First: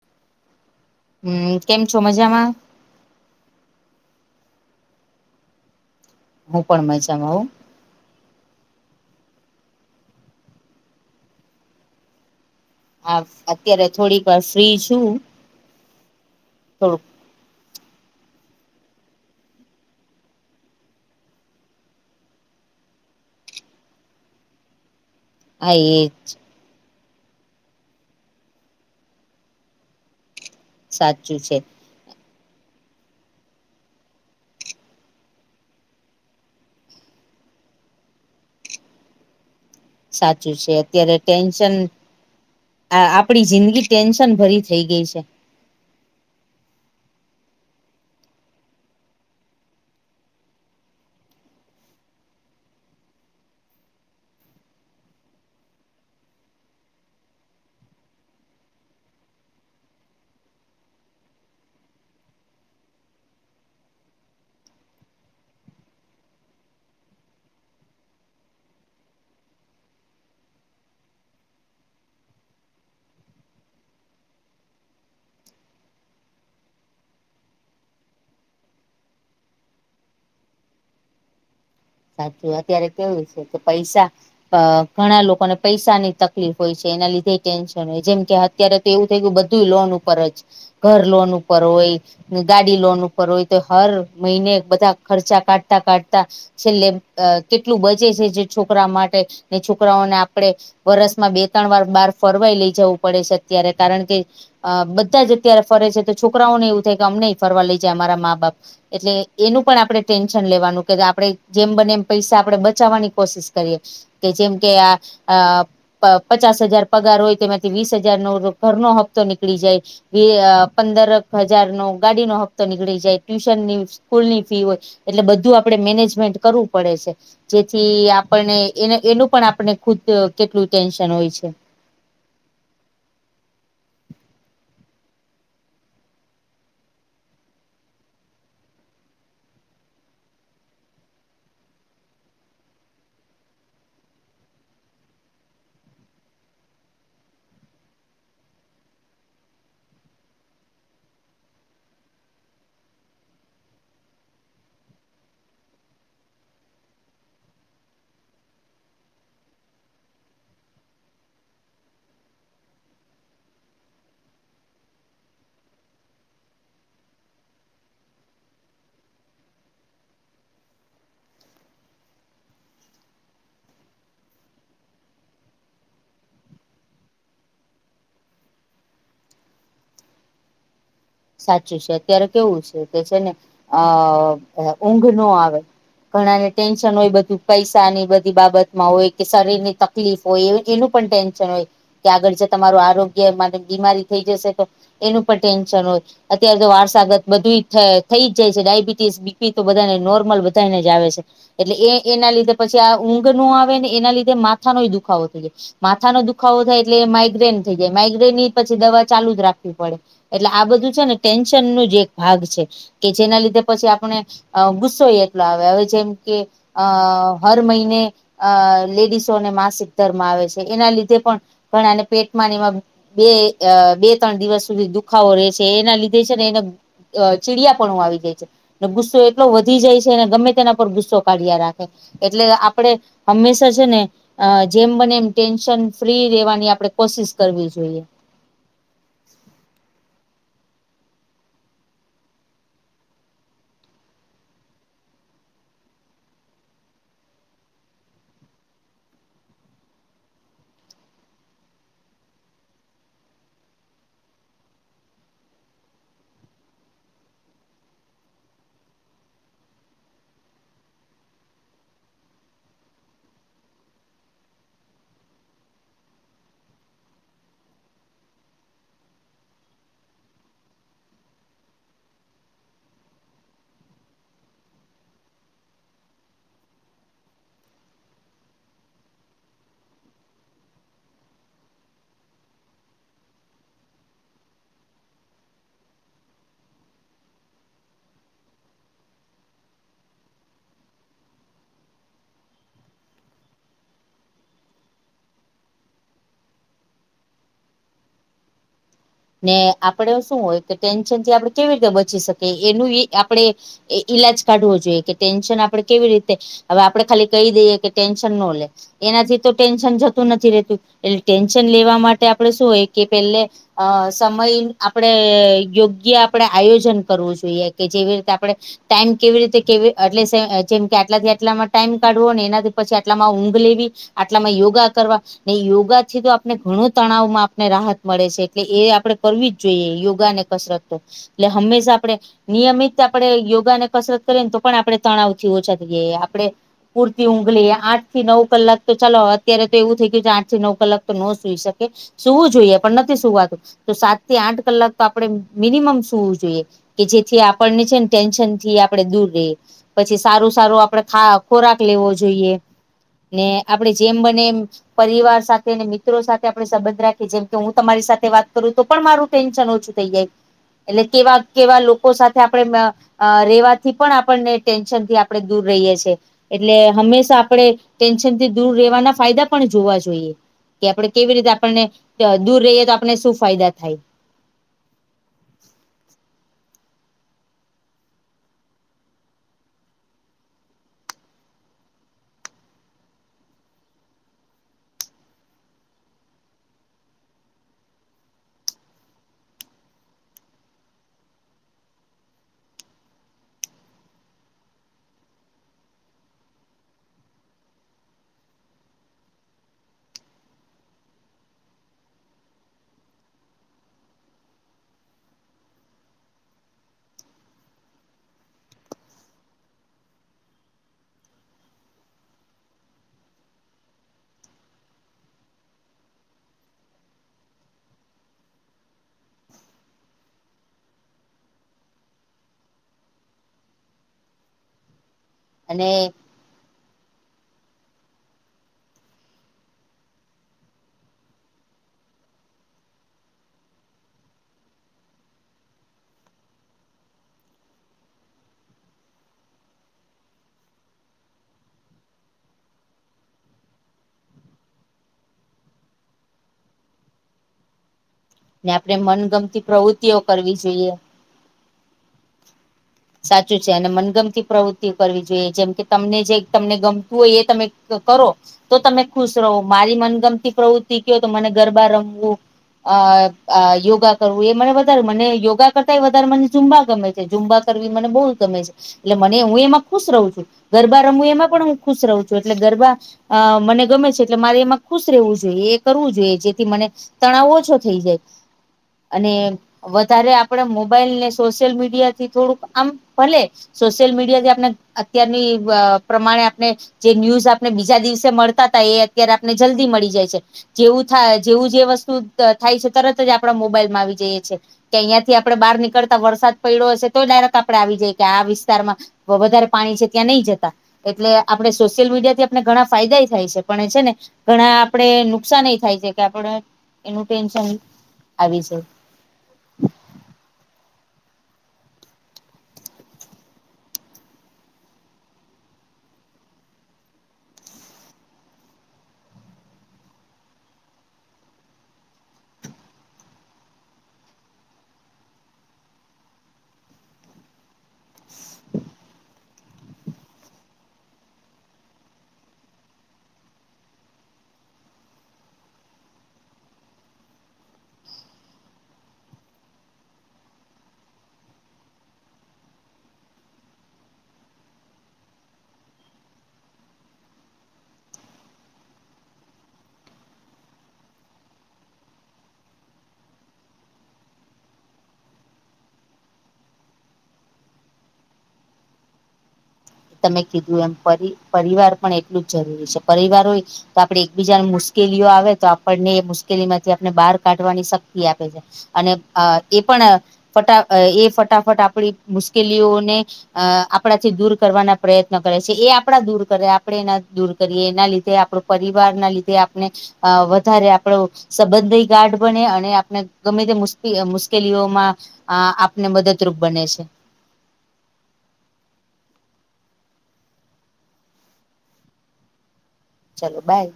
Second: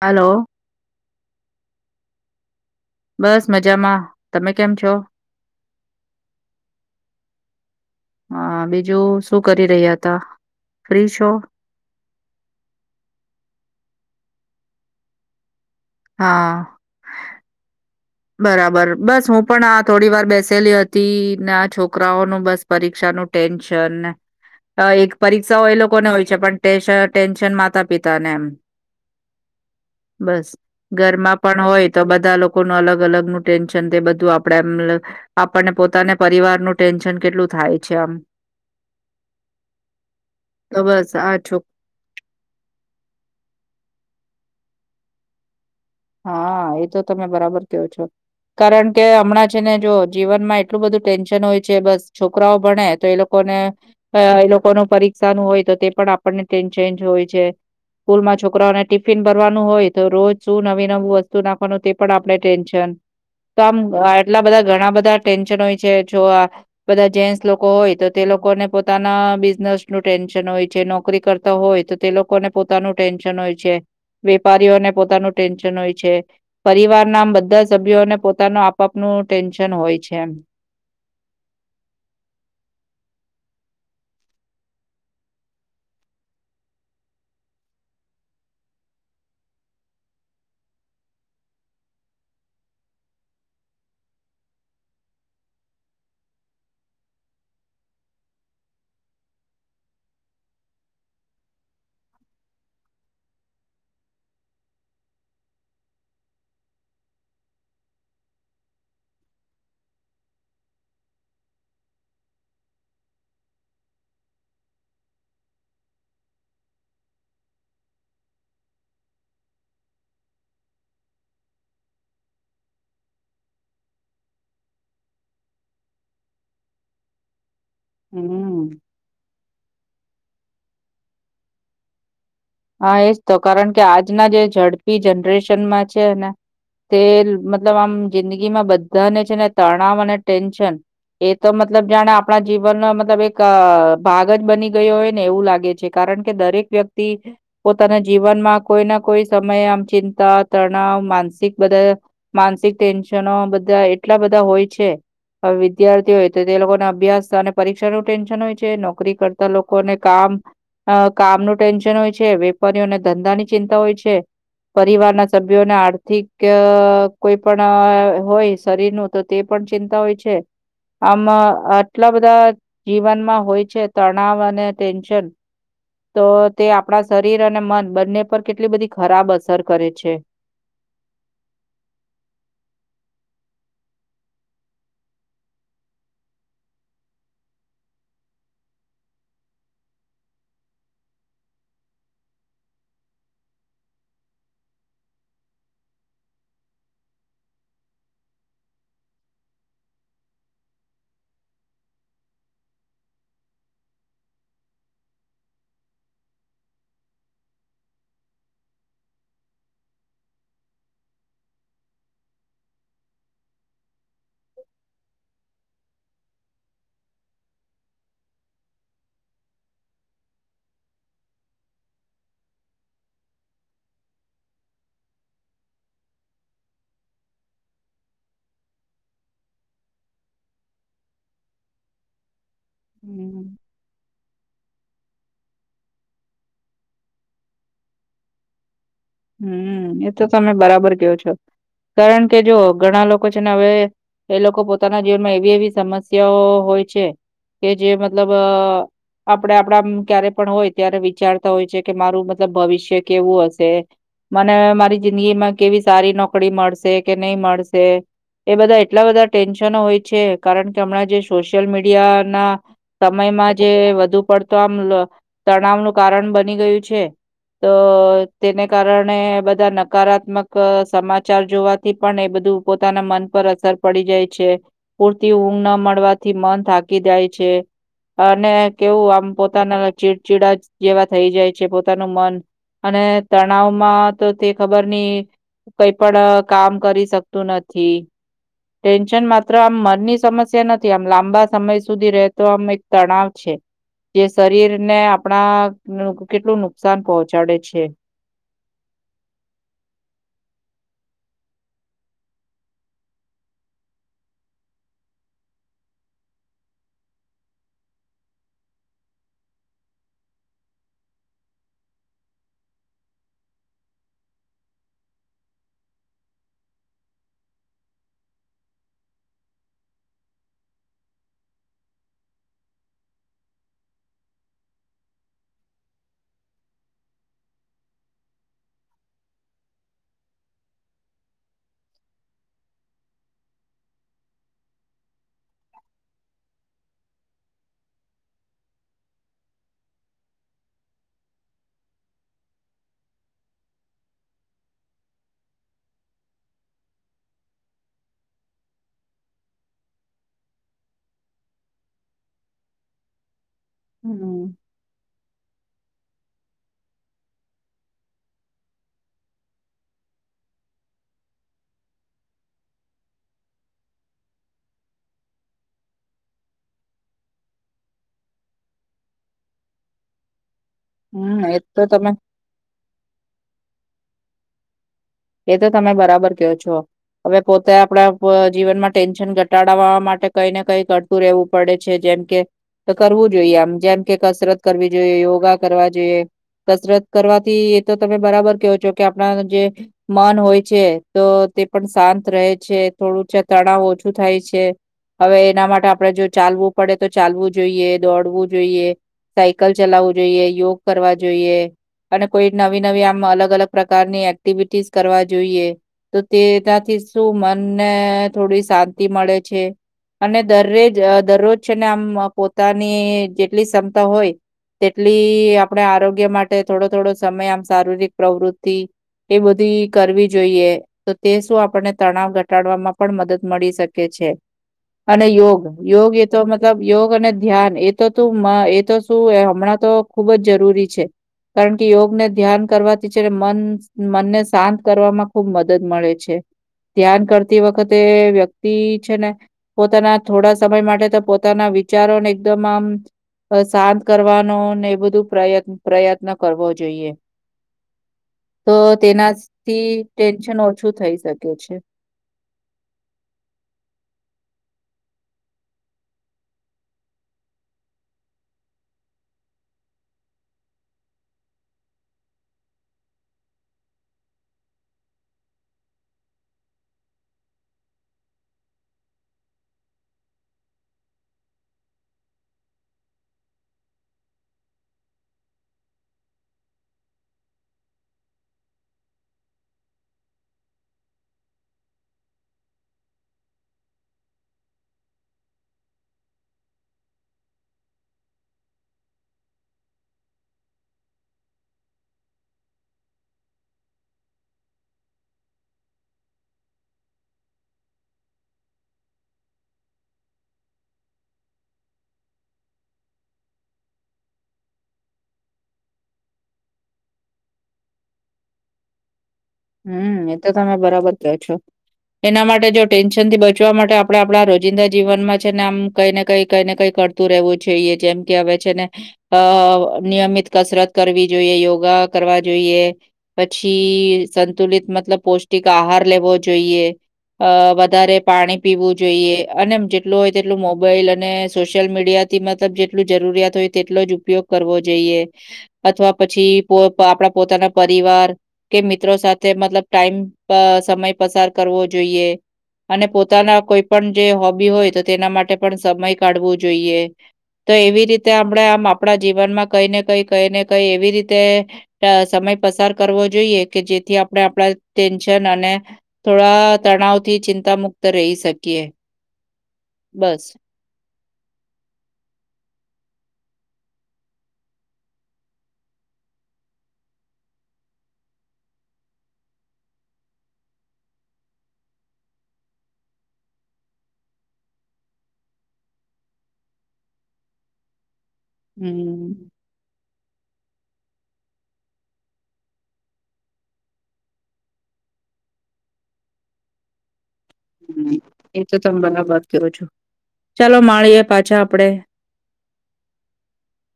Hello. હમ્મ કેમ છો મજામાં બસ મજામાં તમે કેમ છો? હું પણ મજામાં હઉ હા બીજું શું કરી રહ્યા હતા ફ્રી છો. હા અત્યારે થોડીક વાર ફ્રી છું. હા. તો. બરાબર બસ હું પણ આ થોડી વાર બેસેલી હતી ને આ છોકરાઓનું બસ. પરીક્ષા નું ટેન્શન એક પરીક્ષાઓ એ લોકોને હોય છે પણ. પ્રેશન ટેન્શન માતા પિતા ને એમ બસ. ઘરમાં સાચું છે પણ હોય તો બધા લોકોનું અલગ અલગ નું ટેન્શન તે બધું આપડે આમ. આપણને પોતાને પરિવારનું ટેન્શન કેટલું થાય છે આમ. સાચું છે તો બસ અત્યારે આ છો ટેન્શન. હા આપણી જિંદગી ટેન્શન ભરી થઇ ગઈ છે. હા એ તો તમે બરાબર કયો છો. કારણ કે હમણાં છે ને જો જીવનમાં એટલું બધું ટેન્શન હોય છે બસ છોકરાઓ ભણે તો એ લોકો. લોકો ને એ લોકો ને પરીક્ષા નું હોય તો તે પણ આપણને ટેન્શન જ હોય છે. સ્કૂલ માં છોકરાઓને ટિફિન ભરવાનું હોય તો રોજ શું નવીન. નવું વસ્તુ નાખવાનું તે પણ આપણે ટેન્શન. તો આમ આટલા બધા ઘણા બધા ટેન્શન હોય છે જોવા. બધા જેન્ટસ લોકો હોય તો તે લોકોને પોતાના બિઝનેસ નું ટેન્શન હોય છે નોકરી કરતા. તો હોય તો તે લોકોને પોતાનું ટેન્શન હોય છે વેપારીઓને પોતાનું ટેન્શન. ટેન્શન હોય છે પરિવાર ના આમ બધા સભ્યોને પોતાનું આપ આપનું ટેન્શન હોય છે એમ. સાચું અત્યારે કેવું છે કે પૈસા. અ ઘણા લોકોને પૈસાની તકલીફ હોય છે એના લીધે ટેન્શન હોય જેમ કે અત્યારે. એવું થઈ ગયું બધું લોન ઉપર જ ઘર લોન ઉપર હોય. ગાડી લોન ઉપર હોય તો હર મહિને બધા ખર્ચા કાઢતા કાઢતા. છેલ્લે કેટલું બચે છે જે છોકરા માટે ને છોકરાઓને આપડે. વરસમાં બે ત્રણ વાર બાર ફરવાઈ લઈ જવું પડે છે અત્યારે કારણ કે. અ બધા જ અત્યારે ફરે છે તો છોકરાઓને એવું થાય કે અમને ફરવા લઈ જાય અમારા મા બાપ. એટલે એનું પણ આપડે ટેન્શન લેવાનું કે આપડે. જેમ બને એમ પૈસા આપણેે બચાવવાની કોશિશ કરીએ કે જેમ કે આ આ. અ પચાસ હજાર પગાર હોય તેમાંથી વીસ હજાર નો ઘરનો હપ્તો નીકળી જાય. એ પંદર હજાર નો ગાડીનો હપ્તો નીકળી જાય ટ્યુશનની સ્કૂલ ની ફી હોય. એટલે બધું આપણે મેનેજમેન્ટ કરવું પડે છે જેથી આપને હમ એ એનું પણ આપણે. ખુદ કેટલું ટેન્શન હોય છે. હા એજ તો કારણ કે આજના જે ઝડપી જનરેશનમાં છેને. તે મતલબ આમ જિંદગીમાં બધાને છે ને તણાવ અને ટેન્શન. એ તો મતલબ જાણે આપણા જીવનનો મતલબ એક ભાગ જ બની ગયો હોય ને એવું લાગે છે. કારણ કે દરેક વ્યક્તિ. પોતાના જીવનમાં કોઈ ના કોઈ સમયે આમ ચિંતા તણાવ માનસિક બધા. માનસિક ટેન્શનો બધા એટલા બધા હોય છે. હવે વિદ્યાર્થી હોય તો તે લોકોના અભ્યાસ અને પરીક્ષાનું ટેન્શન હોય છે નોકરી કરતા લોકોને કામ. અ કામનું ટેન્શન હોય છે વેપારીઓને ધંધાની ચિંતા હોય છે. પરિવારના સભ્યોને આર્થિક અ કોઈ પણ હોય શરીરનું તો. તે પણ ચિંતા હોય છે. આમ આટલા બધા જીવનમાં હોય છે તણાવ અને ટેન્શન. તો તે આપણા શરીર અને મન બંને પર કેટલી બધી ખરાબ અસર કરે છે. સાચું છે અત્યારે કેવું છે કે છે ને અ ઊંઘ નો આવે. ઘણાને ટેન્શન હોય બધું પૈસા ની બધી બાબત માં હોય કે શરીર ની તક. તકલીફ હોય એનું પણ ટેન્શન હોય. કે આગળ જે તમારું આરોગ્ય માટે બીમારી થઈ જશે તો એનું પણ ટેન્શન હોય. અત્યારે તો વારસાગત બધું થઈ જ જાય છે ડાયબિટીસ બીપી તો બધાને નોર્મલ બધાને જ આવે છે. એટલે એ એના લીધે પછી આ ઊંઘ નો આવે ને એના લીધે માથાનો એ દુખાવો થઈ જાય. માથાનો દુખાવો થાય એટલે એ માઈગ્રેન થઈ જાય માઇગ્રેન એ પછી દવા ચાલુ જ રાખવી પડે. એટલે આ બધું છે ને ટેન્શન નું જ એક ભાગ છે. કે જેના લીધે પછી આપણે ગુસ્સો એટલો આવે હવે જેમ કે અ હર મહિને અ લેડીસોને માસિક ધર્મ આવે છે એના લીધે પણ. ગણાને પેટમાંને એવા બે અ બે ત્રણ દિવસ સુધી દુખાવો રહેે છે. જે એના લીધે છે ને એને ચીડિયા પણું આવી જાય છે. ગુસ્સો એટલો વધી જાય છે અનેને ગમે તેના પર ગુસ્સો કાઢ્યા રાખે એટલે આપડે હંમેશા છે ને અ જેમ બને એમ ટેન્શન ફ્રી રેવાની આપડે કોશિશ કરવી જોઈએ હમ એ તો તમે બરાબર કયોો છો કારણ કે જો ઘણા લોકો છે ને હવે એ લોકો પોતાના જીવનમાં એવી એવી સમસ્યાઓ હોય છે કે જે મતલબ આપડણે આપણા ક્યારે પણ હોય ત્યારે વિચારતા હોય છે કે મારું મતલબ ભવિષ્ય કેવું હશે મને મારી જિંદગીમાં કેવી સારી નોકરી મળશે કે નહી મળશે એ બધા એટલા બધા ટેન્શનો હોય છે કારણ કે હમણાં જે સોશિયલ મીડિયા ના સમયમાં જે વધુ પડતો આમ તણાવનું કારણ બની ગયું છે તો તેને કારણે બધા નકારાત્મક સમાચાર જોવાથી પણ એ બધું પોતાના મન પર અસર પડી જાય છે પૂરતી ઊંઘ ના મળવાથી મન થાકી જાય છે. અને કેવું આમ પોતાના ચીડચીડા જેવા થઈ જાય છે પોતાનું મન અને તણાવમાં તો તે ખબર નહી કઈ પણ કામ કરી શકતું નથી ટેન્શન માત્ર આમ મનની સમસ્યા નથી આમ લાંબા સમય સુધી રહેતો આમ એક તણાવ છે જે શરીર ને આપણા કેટલું નુકસાન પહોંચાડે છે. ને આપડ શું હોય કે ટેન્શન થી આપણે કેવી રીતે બચી શકીએ એનું આપણે એ ઈલાજ કાઢવો જોઈએ કે ટેન્શન આપડે કેવી રીતે હવે આપડણે ખાલી કહી દઈએ કે ટેન્શન ન લે એનાથી તો ટેન્શન જતું નથી રહેતું એટલે ટેન્શન લેવા માટે આપડે શું હોય કે પેલે અ સમય આપણેે યોગ્ય આપણેે આયોજન કરવું જોઈએ કે જેવી રીતે આપણે ટાઈમ કેવી રીતે કેવી એટલે જેમ કે આટલાથી આટલામાં ટાઈમ કાઢવો ને એનાથી પછી આટલામાં ઊંઘ લેવી આટલામાં યોગા કરવા ને યોગા થી તો આપને ઘણું તણાવમાં આપને રાહત મળે છે. એટલે એ આપડે કરવી જ જોઈએ યોગા ને કસરત તો એટલે હંમેશા આપણે નિયમિત આપણે યોગા ને કસરત કરીએ ને તો પણ આપણે તણાવ થી ઓછા થઈએ આપણે પૂરતી ઊંઘળી આઠ થી નવ કલાક તો ચાલો અત્યારે તો એવું થઈ ગયું કે આઠ થી નવ કલાક તો ન સુઈ શકે સુવું જોઈએ પણ નથી સુવાતું તો સાતથી આઠ કલાક તો આપણે મિનિમમ સુવું જોઈએ કે જેથી આપણને છે ને ટેન્શન થી આપણે દૂર રઈએ પછી સારું સારું આપડેા ખોરાક લેવો જોઈએ ને આપડે જેમ બને હમ્મ એમ પરિવાર સાથે અને મિત્રો સાથે આપે સંબંધ રાખીએ જેમ કે હું તમારી સાથે વાત કરું તો પણ મારું ટેન્શન ઓછું થઈ જાય એટલે કેવા કેવા લોકો સાથે આપણે અ રેવાથી પણ આપણને ટેન્શન થી આપણે દૂર રહીએ છીએ એટલે હંમેશા આપણેે ટેન્શનથી દૂર રહેેવાના ફાયદા પણ જોવા જોઈએ કે આપડણે કેવી હમ્મ રીતે એ તો આપણને તમે દૂર રહીએ તો આપને શું ફાયદા થાય? એ તો તમે બરાબર કેવો છો. હવે પોતે આપડા જીવનમાં ટેન્શન ઘટાડવા માટે કઈ ને કઈ કર રહેવું પડે છે જેમ કે તો કરવું જોઈએ આમ જેમ કે કસરત કરવી જોઈએ યોગા કરવા જોઈએ કસરત કરવાથી એ તો તમે બરાબર કેવો છો કે આપણા જે મન હોય છે તો તે પણ શાંત રહે છે થોડું તણાવ ઓછું થાય છે. હવે એના માટે આપણે જો ચાલવું પડે તો ચાલવું જોઈએ દોડવું જોઈએ સાયકલ ચલાવવું જોઈએ, યોગ કરવા જોઈએ. અને કોઈ નવી નવી, આમ અલગ અલગ પ્રકારની એક્ટિવિટીસ કરવા જોઈએ. તો તે ત્યાંથી શું મનને થોડી શાંતિ મળે છે. અને દરરેજ અ દરરોજ છેને આમ પોતાની જેટલી ક્ષમતા હોય તેટલી આપણે આરોગ્ય માટે થોડો થોડો સમય આમ, શારીરિક પ્રવૃતિ એ બધી કરવી જોઈએ, તો તે શું આપણને તણાવ ઘટાડવામાં પણ મદદ મળી શકે છે. અને યોગ, અને યોગ એ તો મતલબ, યોગ અને ધ્યાન એ તો તું માં, એ તો શું અ હમણાં તો ખુબ જ જરૂરી છે. કારણ કે યોગને ધ્યાન કરવાથી છે મન, મનને શાંત કરવામાં ખુબ મદદ મળે છે, ધ્યાન કરતી વખતે વ્યક્તિ છે ને પોતાના થોડા સમય માટે તો પોતાના વિચારોને એકદમ આમ અ શાંત કરવાનો ને એ બધું પ્રયત્ન, પ્રયત્ન કરવો જોઈએ. [inaudible] ને આપણે મનગમતી તેનાથી પ્રવૃત્તિઓ કરવી ટેન્શન જોઈએ. ઓછું થઈ શકે છે. સાચું છે, અને મનગમતી પ્રવૃત્તિઓ કરવી જોઈએ, જેમકે તમને જે તમને ગમતું હોય એ તમે કરો? તો તમે ખુશ રહો, મારી મનગમતી પ્રવૃત્તિ કહો તો, મને ગરબા રમવું અ અ યોગા કરવું, એ મને વધારે, મને યોગા કરતા એ વધારે મને ઝુંબા ગમે છે, ઝુંબા કરવી મને બહુ ગમે છે. એટલે મને હું એમાં ખુશ રહું છું, ગરબા રમું એમાં પણ હું ખુશ રહું છું, એટલે ગરબા અ મને ગમે છે, એટલે મારે એમાં ખુશ રહેવું જોઈએ, એ કરવું જોઈએ, જેથી મને તણાવ ઓછો થઈ જાય. અને વધારે આપડે મોબાઈલ ને સોશિયલ મીડિયાથી થોડુંક આમ ભલે સોશિયલ મીડિયાથી આપણે, અત્યારની અ પ્રમાણે આપણે જે ન્યૂઝ આપને બીજા દિવસે મળતા હતા, એ અત્યારે આપને જલ્દી મળી જાય છે. જેવું થાય, જેવું જે વસ્તુ ત થાય છે, તરતજ આપણા મોબાઈલમાં આવી જઈએ છીએ. કે અહીયાં થી આપડે બહાર નીકળતા વરસાદ પડ્યો હશે તો, ડાયરેક ત આપડે આવી જાયકે, આ વિસ્તારમાં વધારે પાણી છે ત્યાં નહી જતા. એટલે આપણે સોશિયલ મીડિયાથી આપણે ઘણા ફાયદા થાય છે, પણ એ છે ને ઘણા આપણે નુકસાન એ થાય છે, કે આપણે એનું ટેન્શન આવી છે. હમ્મ, એ તો તમે બરાબર કો છો? એના માટે જો ટેન્શનથી બચવા માટે આપણે આપણા રોજિંદા જીવનમાં છે, ને આમ કઈ ને કઈ, કઈ ને કઈ કર તુ રહેવું જોઈએ, જેમ કે હવે છે ને અ નિયમિત કસરત કરવી જોઈએ, યોગા કરવા જોઈએ. પછી, સંતુલિત મતલબ પૌષ્ટિક આહાર લેવો જોઈએ. અ વધારે પાણી પીવું જોઈએ, અને જેટલું હોય તેટલું મોબાઈલ અને સોશિયલ મીડિયા થી મતલબ જેટલું જરૂરિયાત હોય તેટલોજ ઉપયોગ કરવો જોઈએ. અથવા પછી પો પા આપણા પોતાના પરિવાર કે મી ત્ર સાથે મતલબ ટાઈમ પ સમય પસાર કરવો જોઈએ. અને પોતાના કોઈ પણ જે હોબી હોય, તો તેના માટે પણ સમય કાઢવો જોઈએ. તો એવી રીતે આપણે આમ આપણા જીવનમાં કઈ ને કઈ, કઈ ને કઈ એવી રીતે ત સમય પસાર કરવો જોઈએ, કે જેથી આપણે આપણા ટેન્શન અને થોડા તણાવથી ચિંતા મુુક્ત રહી શકીએ. તમે બસ કીધું એમ, પરી પરિવાર પણ એટલું જ જરૂરી છે, પરિવાર હોય તો આપડે એકબીજાની મુશ્કેલીઓ આવે, તો આપણને એ મુશ્કેલીમાંથી આપને બહાર કાઢવાની શક્તિ આપે છે. અને અ એ પણ ફટા એ ફટાફટ આપણી મુશ્કેલીઓને અ આપણાથી દૂર કરવાના પ્રયત્ન કરે છે, એ આપણા દૂર કરે, આપણે એના દૂર કરીએ, એના લીધે આપણો હમ. પરિવારના લીધે આપણે અ વધારે આપણો સંબંધી ગાઢ બને અને આપણે ગમે તે મુ મુશ્કેલીઓમાં આ આપને મદદરૂપ બને છે એ તો તમે બરાબત કયો છો, ચાલો માળીએ પાછા આપણે ચાલો, બાય